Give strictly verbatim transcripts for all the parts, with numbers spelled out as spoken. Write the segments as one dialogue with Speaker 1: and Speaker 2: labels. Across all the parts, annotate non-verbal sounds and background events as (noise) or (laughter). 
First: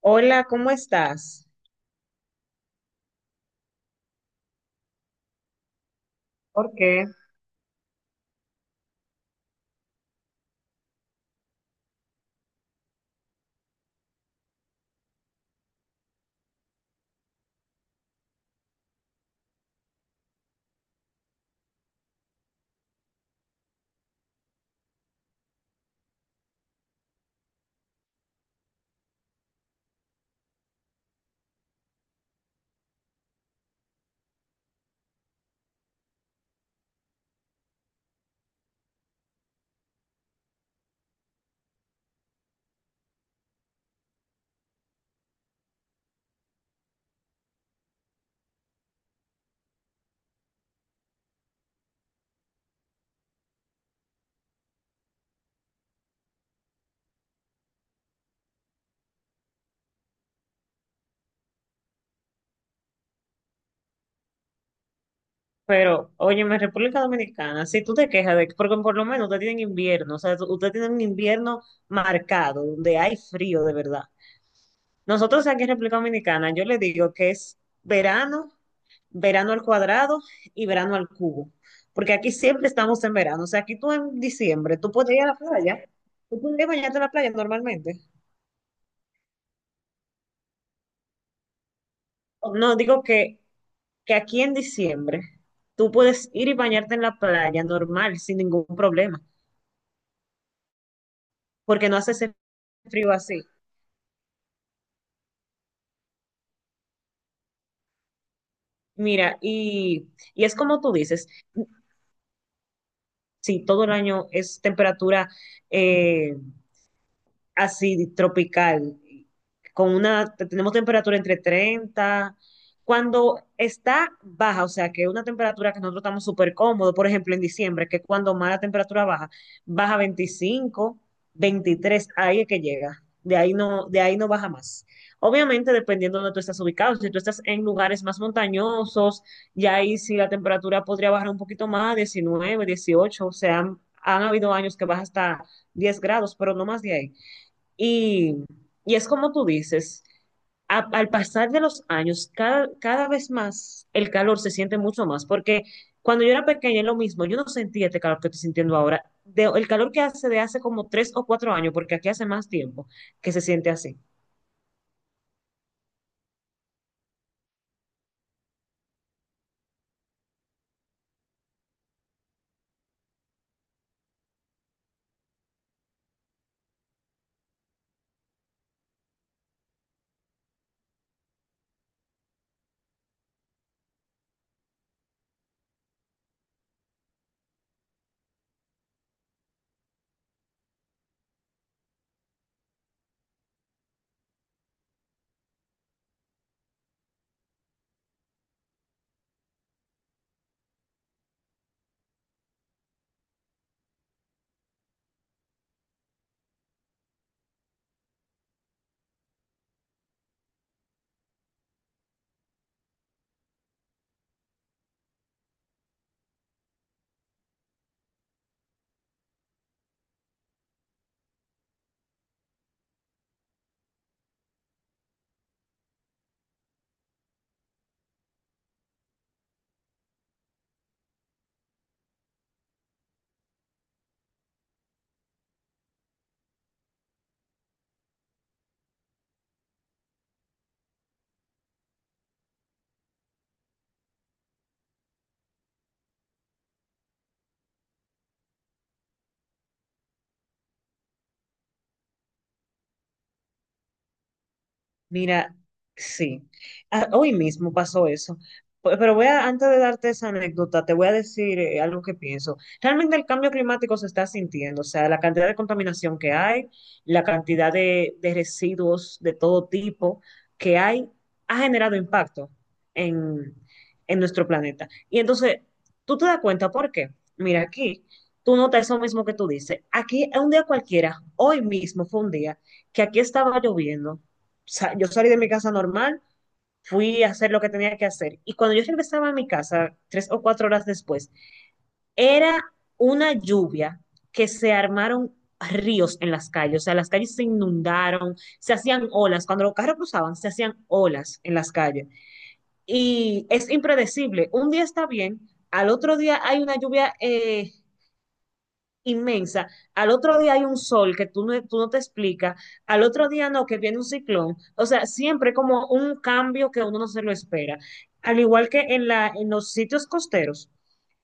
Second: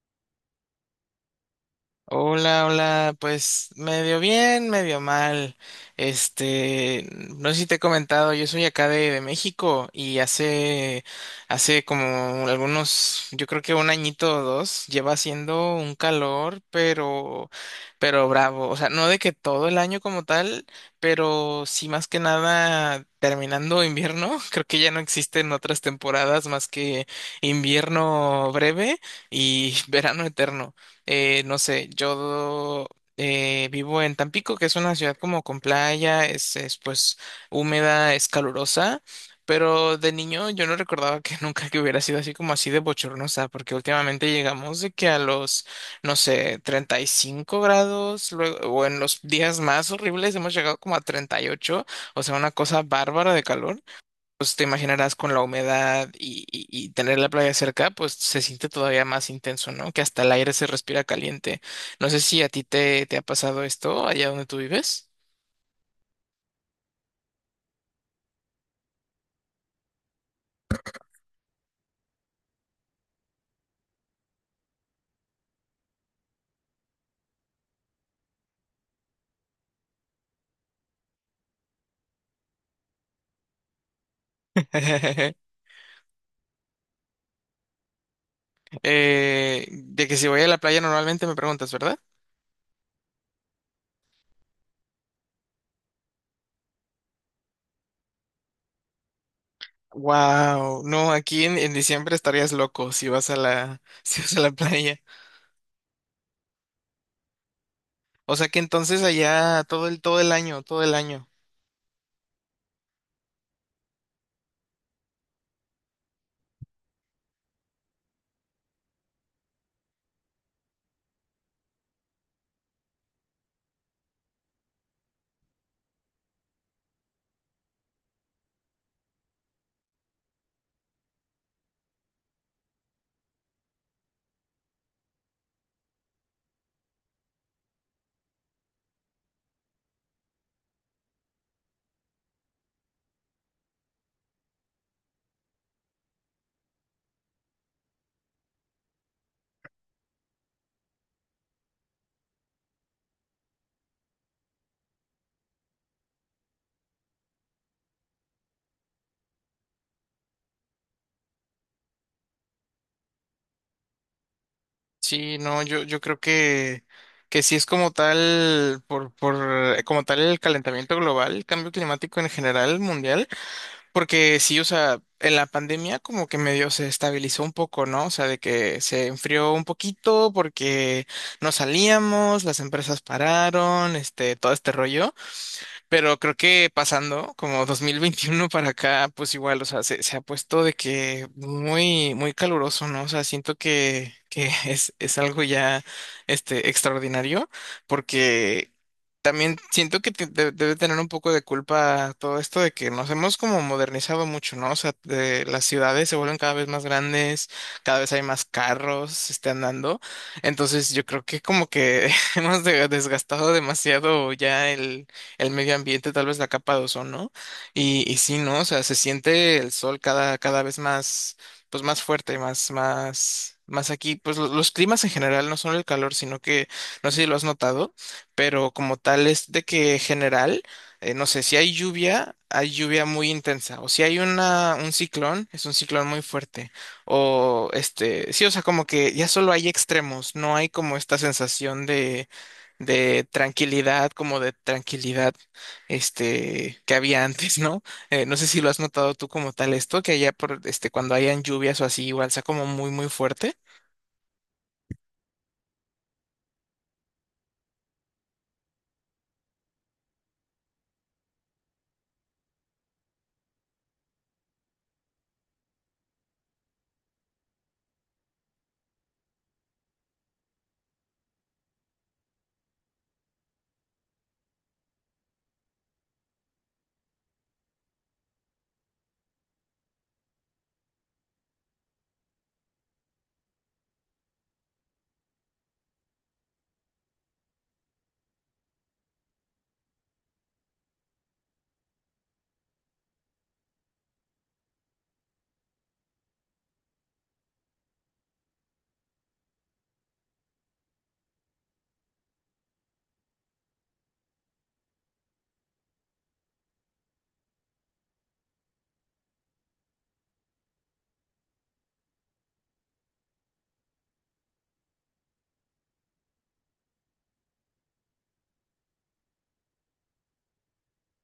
Speaker 1: Hola, ¿cómo estás?
Speaker 2: Hola, hola, pues medio bien, medio mal.
Speaker 1: ¿Por qué?
Speaker 2: Este, no sé si te he comentado, yo soy acá de, de México y hace, hace como algunos, yo creo que un añito o dos, lleva haciendo un calor, pero, pero bravo. O sea, no de que todo el año como tal, pero sí más que nada terminando invierno. (laughs) Creo que ya no existen otras temporadas más que invierno breve y (laughs) verano eterno. Eh, no sé, yo eh, vivo en Tampico, que es una ciudad como con playa, es, es, pues húmeda, es calurosa, pero de niño yo no recordaba que (laughs) nunca que hubiera sido así como así de bochornosa, porque últimamente llegamos de que a los, no sé, treinta y cinco grados, luego, o en los días más horribles hemos llegado como a treinta y ocho, o sea, una cosa bárbara de calor. Pues te imaginarás con la humedad y, y- y tener la playa cerca, pues se siente todavía más intenso, ¿no? Que hasta el aire se respira caliente. No sé si a ti te, te ha pasado esto allá donde tú vives.
Speaker 1: Pero, oye, en República Dominicana, si tú te quejas de que, porque por lo menos ustedes tienen invierno, o sea, tú- ustedes tienen un invierno marcado, donde hay frío de verdad. Nosotros aquí en República Dominicana, yo le digo que es verano, verano al cuadrado y verano al cubo, porque aquí siempre estamos en verano, o sea, aquí tú en diciembre, tú puedes ir a la
Speaker 2: (laughs)
Speaker 1: playa, tú puedes ir a bañarte a la playa normalmente.
Speaker 2: Eh, de que si voy a la playa normalmente me preguntas, ¿verdad?
Speaker 1: No, digo que que aquí en diciembre tú puedes ir y bañarte en la playa normal, sin ningún problema,
Speaker 2: Wow, no, aquí en, en
Speaker 1: porque no hace
Speaker 2: diciembre
Speaker 1: ese
Speaker 2: estarías loco si
Speaker 1: frío
Speaker 2: vas a
Speaker 1: así.
Speaker 2: la, (laughs) si vas a la playa. O sea que entonces
Speaker 1: Mira,
Speaker 2: allá todo el,
Speaker 1: y,
Speaker 2: todo el
Speaker 1: y es
Speaker 2: año,
Speaker 1: como
Speaker 2: todo
Speaker 1: tú
Speaker 2: el año.
Speaker 1: dices, sí, todo el año es temperatura eh, así tropical, con una, tenemos temperatura entre treinta cuando está baja, o sea, que una temperatura que nosotros estamos súper cómodos, por ejemplo, en diciembre, que es cuando más la temperatura baja, baja veinticinco veintitrés ahí es que llega, de ahí no, de ahí no baja más. Obviamente, dependiendo de donde tú estás ubicado, si tú estás en lugares más montañosos, ya ahí sí la temperatura podría bajar un poquito más, diecinueve dieciocho o sea, han, han habido años que baja hasta diez grados, pero no más de ahí. Y, y es como tú dices, a- al pasar de los años, cada, cada vez más el calor se siente mucho más, porque cuando yo era pequeña es lo mismo, yo no sentía este calor que estoy sintiendo ahora, de- el calor que hace de hace como tres o cuatro años, porque aquí hace más tiempo que se siente así.
Speaker 2: Sí, no, yo, yo creo que, que sí es como tal, por, por, eh, como tal el calentamiento global, el cambio climático en general mundial, porque sí, o sea, en la pandemia como que medio se estabilizó un poco, ¿no? O sea, de que se enfrió un poquito porque no salíamos, las empresas pararon, este, todo este rollo. Pero creo que pasando como dos mil veintiuno para acá, pues igual, o sea, se, se ha puesto de que muy, muy caluroso, ¿no? O sea, siento que, que (laughs) es, es algo ya, este, extraordinario, porque también siento que te- de- debe tener un poco de culpa todo esto de que nos hemos como modernizado mucho, ¿no? O sea, de- las ciudades se vuelven cada vez más grandes, cada vez hay más carros, se están dando. Entonces yo creo que como que (laughs) hemos de- desgastado demasiado ya el, el medio ambiente, tal vez la capa de ozono, ¿no? Y y sí, ¿no? O sea, se siente el sol cada, cada vez más, pues más fuerte, más, más, más aquí. Pues lo- los climas en general, no solo el calor, sino que, no sé si lo has notado, pero como tal es de que general, eh, no sé, si hay lluvia, hay lluvia muy intensa, o si hay una, un ciclón, es un ciclón muy fuerte, o este, sí, o sea, como que ya solo hay extremos, no hay como esta sensación de, de tranquilidad, como de tranquilidad, este, que había (laughs) antes, ¿no? Eh, no sé si lo has notado tú como tal esto, que allá por, este, cuando hayan lluvias o así, igual sea como muy, muy fuerte.
Speaker 1: Mira, sí. Ah, hoy mismo pasó eso. Pe- Pero voy a, antes de darte esa anécdota, te voy a decir eh, algo que pienso. Realmente el cambio climático se está sintiendo, o sea, la cantidad de contaminación que hay, la cantidad de, de residuos de todo tipo que hay, ha generado impacto en, en nuestro planeta. Y entonces, tú te das cuenta por qué. Mira, aquí, tú notas eso mismo que tú dices. Aquí, un día cualquiera, hoy mismo fue un día que aquí estaba lloviendo sa- yo salí de mi casa normal, fui a hacer lo que tenía que hacer. Y cuando yo regresaba a mi casa, tres o cuatro horas después, era una lluvia que se armaron ríos en las calles, o sea, las calles se inundaron, se hacían olas, cuando los carros cruzaban, se hacían olas en las calles. Y es impredecible, un día está bien, al otro día hay una lluvia eh, inmensa. Al otro día hay un sol que tú no, tú no te explicas. Al otro día no, que viene un ciclón. O sea, siempre como un cambio que uno no se lo espera. Al igual que en, la, en los sitios costeros,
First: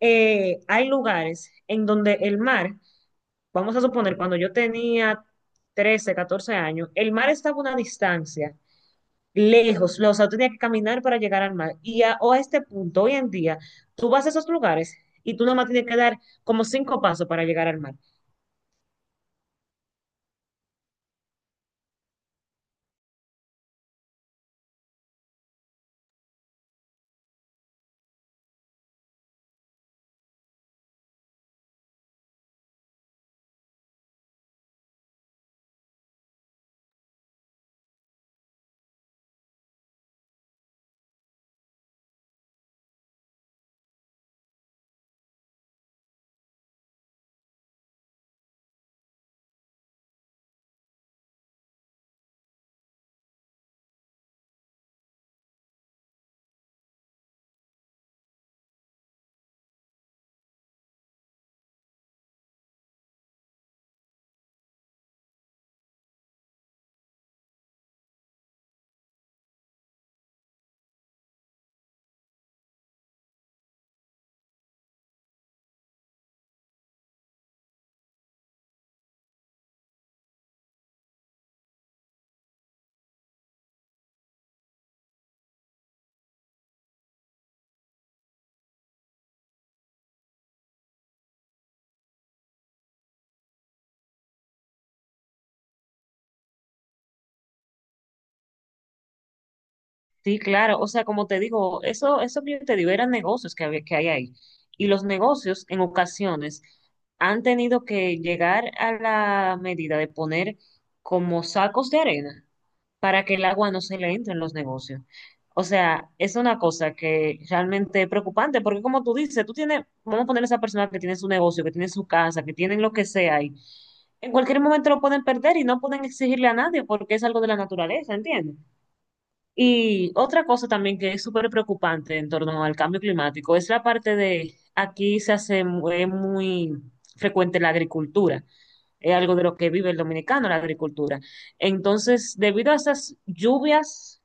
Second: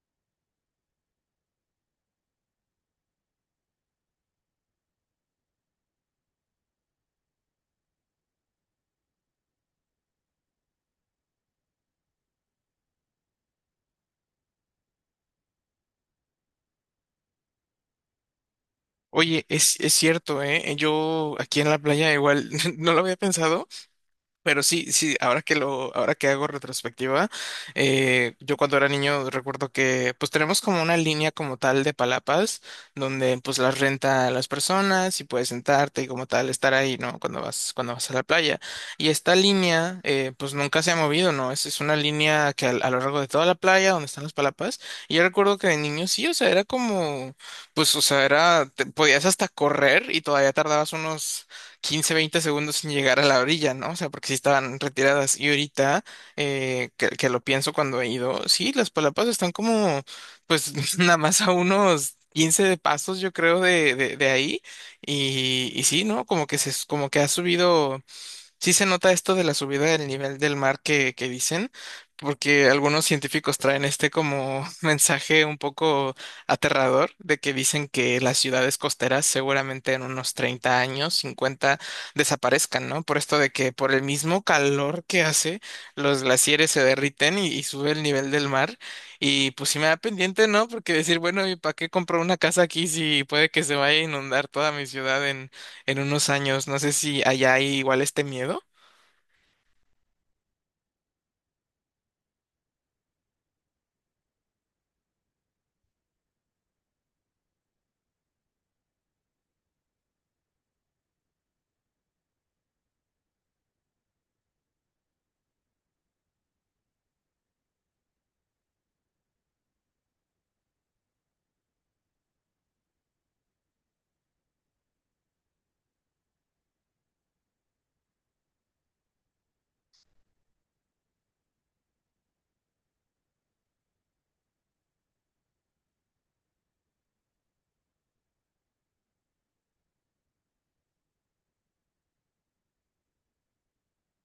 Speaker 1: eh, hay lugares en donde el mar, vamos a suponer, cuando yo tenía trece catorce años, el mar estaba a una distancia lejos, o sea, yo tenía que caminar para llegar al mar. Y a, o a este punto, hoy en día, tú vas a esos lugares y tú nomás tienes que dar como cinco pasos para llegar al mar.
Speaker 2: Oye, es, es cierto, ¿eh? Yo aquí en la playa igual (laughs) no lo había pensado, pero sí, sí, ahora que lo, ahora que hago retrospectiva, eh, yo cuando era niño recuerdo que pues tenemos como una línea como tal de palapas donde pues las renta las personas y puedes sentarte y como tal estar ahí, ¿no? Cuando vas, cuando vas a la playa. Y esta línea, eh, pues nunca se ha movido, ¿no? Es, es una línea que al- a, lo largo de toda la playa donde están las palapas. Y yo recuerdo que de niño sí, o sea, era como, pues, o sea, era, te- podías hasta correr y todavía tardabas unos quince veinte segundos sin llegar a la orilla, ¿no? O sea, porque sí estaban retiradas. Y ahorita, eh, que, que lo pienso cuando he ido, sí, las palapas están como, pues, (laughs) nada más a unos quince de pasos, yo creo, de, de, de ahí. Y y sí, ¿no? Como que se, como que ha subido, sí se nota esto de la subida del nivel del mar que, que dicen, porque algunos científicos traen este como (laughs) mensaje un poco aterrador de que dicen que las ciudades costeras seguramente en unos treinta años, cincuenta, desaparezcan, ¿no? Por esto de que por el mismo calor que hace, los glaciares se derriten y, y sube el nivel del mar. Y pues sí me da pendiente, ¿no? Porque decir, bueno, ¿y para qué compro una casa aquí si puede que se vaya a inundar toda mi ciudad en unos años? No sé si allá hay igual este miedo.
Speaker 1: Sí, claro, o sea, como te digo, eso, eso que yo te digo eran negocios que había, que hay ahí. Y los negocios en ocasiones han tenido que llegar a la medida de poner como sacos de arena para que el agua no se le entre en los negocios. O sea, es una cosa que realmente es preocupante, porque como tú dices, tú tienes, vamos a poner a esa persona que tiene su negocio, que tiene su casa, que tienen lo que sea ahí, en cualquier momento lo pueden perder y no pueden exigirle a nadie porque es algo de la naturaleza, ¿entiendes? Y otra cosa también que es súper preocupante en torno al cambio climático es la parte de, aquí se hace mu- eh, muy, frecuente la agricultura, es algo de lo que vive el dominicano, la agricultura. Entonces, debido a esas lluvias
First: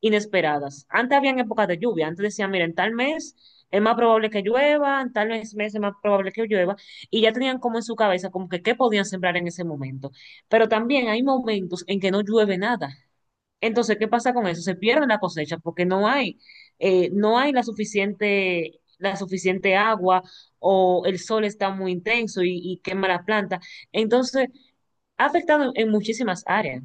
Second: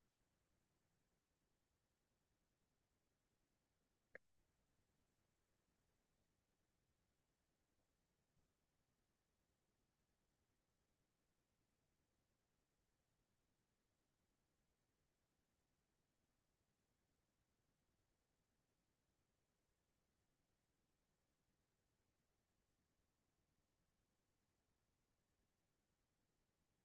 Speaker 1: inesperadas, antes habían épocas de lluvia, antes decían, mira, en tal mes es más probable que llueva, en tal mes mes es más probable que llueva, y ya tenían como en su cabeza como que qué podían sembrar en ese momento. Pero también hay momentos en que no llueve nada. Entonces, ¿qué pasa con eso? Se pierde la cosecha porque no hay, eh, no hay la suficiente, la suficiente agua o el sol está muy intenso y, y quema la planta. Entonces, ha afectado en muchísimas áreas.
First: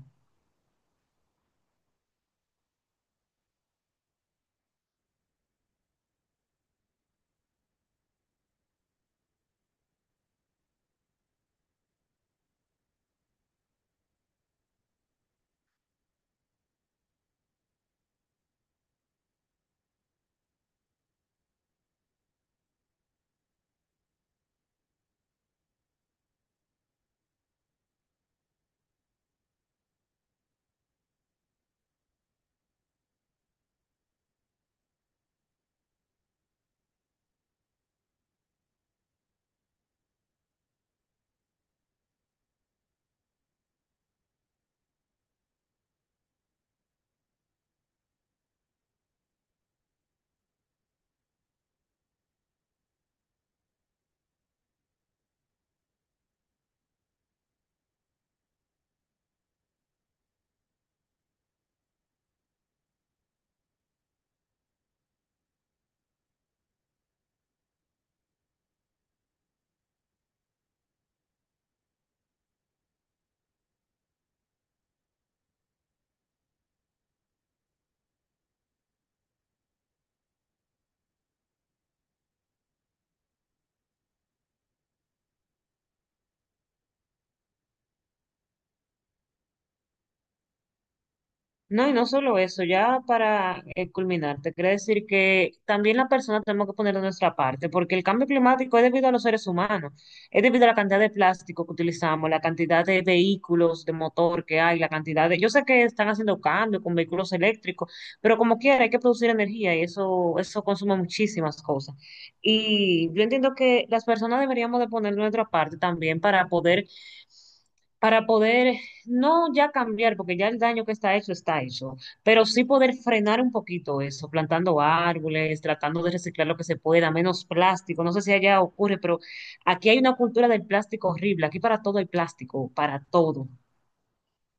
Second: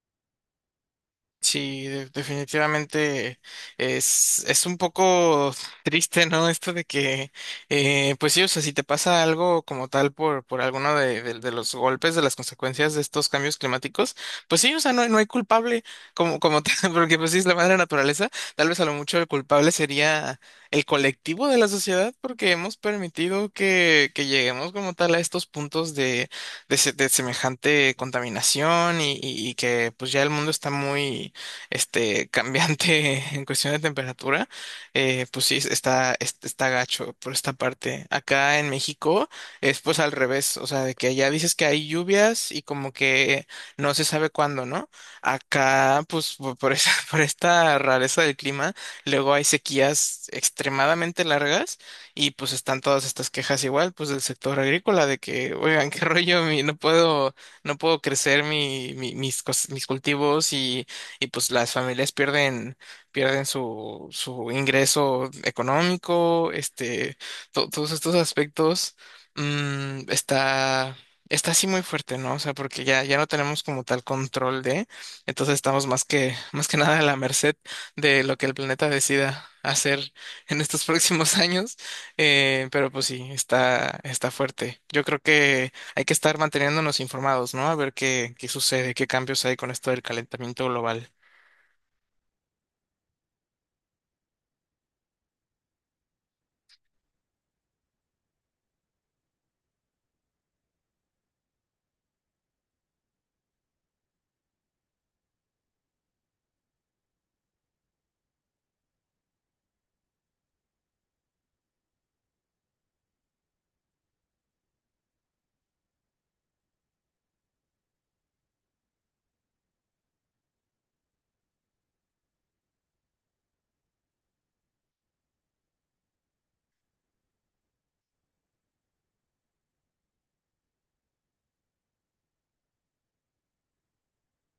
Speaker 2: Sí, de- definitivamente es, es un poco triste, ¿no? Esto de que, eh, pues sí, o sea, si te pasa algo como tal por, por alguno de, de- de los golpes, de las consecuencias de estos cambios climáticos, pues sí, o sea, no, hay- no hay culpable como, como tal, (laughs) porque pues sí es la madre naturaleza, tal vez a lo mucho el culpable sería el colectivo de la sociedad, porque hemos permitido que, que lleguemos como tal a estos puntos de de, se- de semejante contaminación y, y- y que pues ya el mundo está muy este, cambiante (laughs) en cuestión de temperatura, eh, pues sí, está, es- está gacho por esta parte. Acá en México es pues al revés, o sea, de que allá dices que hay lluvias y como que no se sabe cuándo, ¿no? Acá, pues po- por esa, (laughs) por esta rareza del clima, luego hay sequías extremadamente largas y pues están todas estas quejas igual, pues del sector agrícola, de que, oigan, (laughs) qué rollo, mi- no puedo, no puedo crecer mi, mi- mis, cos- mis cultivos y y pues las familias pierden, pierden su, su ingreso económico, este, to- todos estos aspectos, mm, está, está así muy fuerte, ¿no? O sea, porque ya, ya no tenemos como tal control de, entonces estamos más que, más que nada a la merced de lo que el planeta decida hacer en estos (laughs) próximos años. Eh, pero pues sí, está, está fuerte. Yo creo que hay que estar manteniéndonos informados, ¿no? A ver qué, qué sucede, qué cambios hay con esto del calentamiento global.
Speaker 1: No, y no solo eso, ya para eh, culminar, te quería decir que también la persona tenemos que poner de nuestra parte, porque el cambio climático es debido a los seres humanos, es debido a la cantidad de plástico que utilizamos, la cantidad de vehículos de motor que hay, la cantidad de... Yo sé que están haciendo cambios con vehículos eléctricos, pero como quiera hay que producir energía y eso, eso consume muchísimas cosas. Y yo entiendo que las personas deberíamos de poner de nuestra parte también para poder para poder, no ya cambiar, porque ya el daño que está hecho está hecho, pero sí poder frenar un poquito eso, plantando árboles, tratando de reciclar lo que se pueda, menos plástico. No sé si allá ocurre, pero aquí hay una cultura del plástico horrible. Aquí para todo hay plástico, para todo.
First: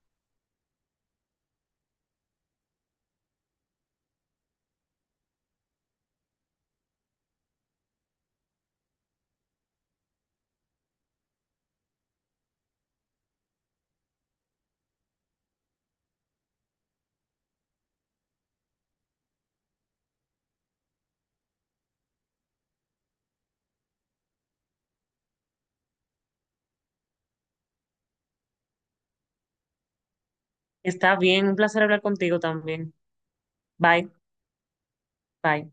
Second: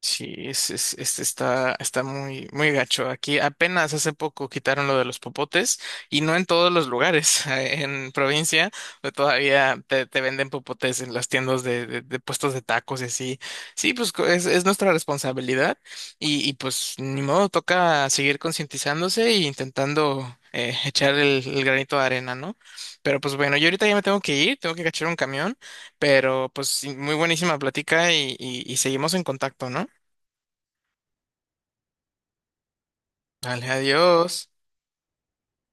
Speaker 2: Sí, es, es- es- está, está muy, muy gacho. Aquí apenas hace poco quitaron lo de los popotes y no en todos los lugares. (laughs) En provincia pues, todavía te, te venden popotes en las tiendas de, de- de puestos de tacos y así. Sí, pues co- es, es nuestra responsabilidad y, y, pues ni modo, toca seguir concientizándose e intentando, eh, echar el, el granito de arena, ¿no? Pero pues bueno, yo ahorita ya me tengo que ir, tengo que cachar un camión, pero pues sí, muy buenísima plática y y- y seguimos en contacto, ¿no?
Speaker 1: Está bien, un placer hablar contigo también.
Speaker 2: Dale,
Speaker 1: Bye,
Speaker 2: adiós.
Speaker 1: bye.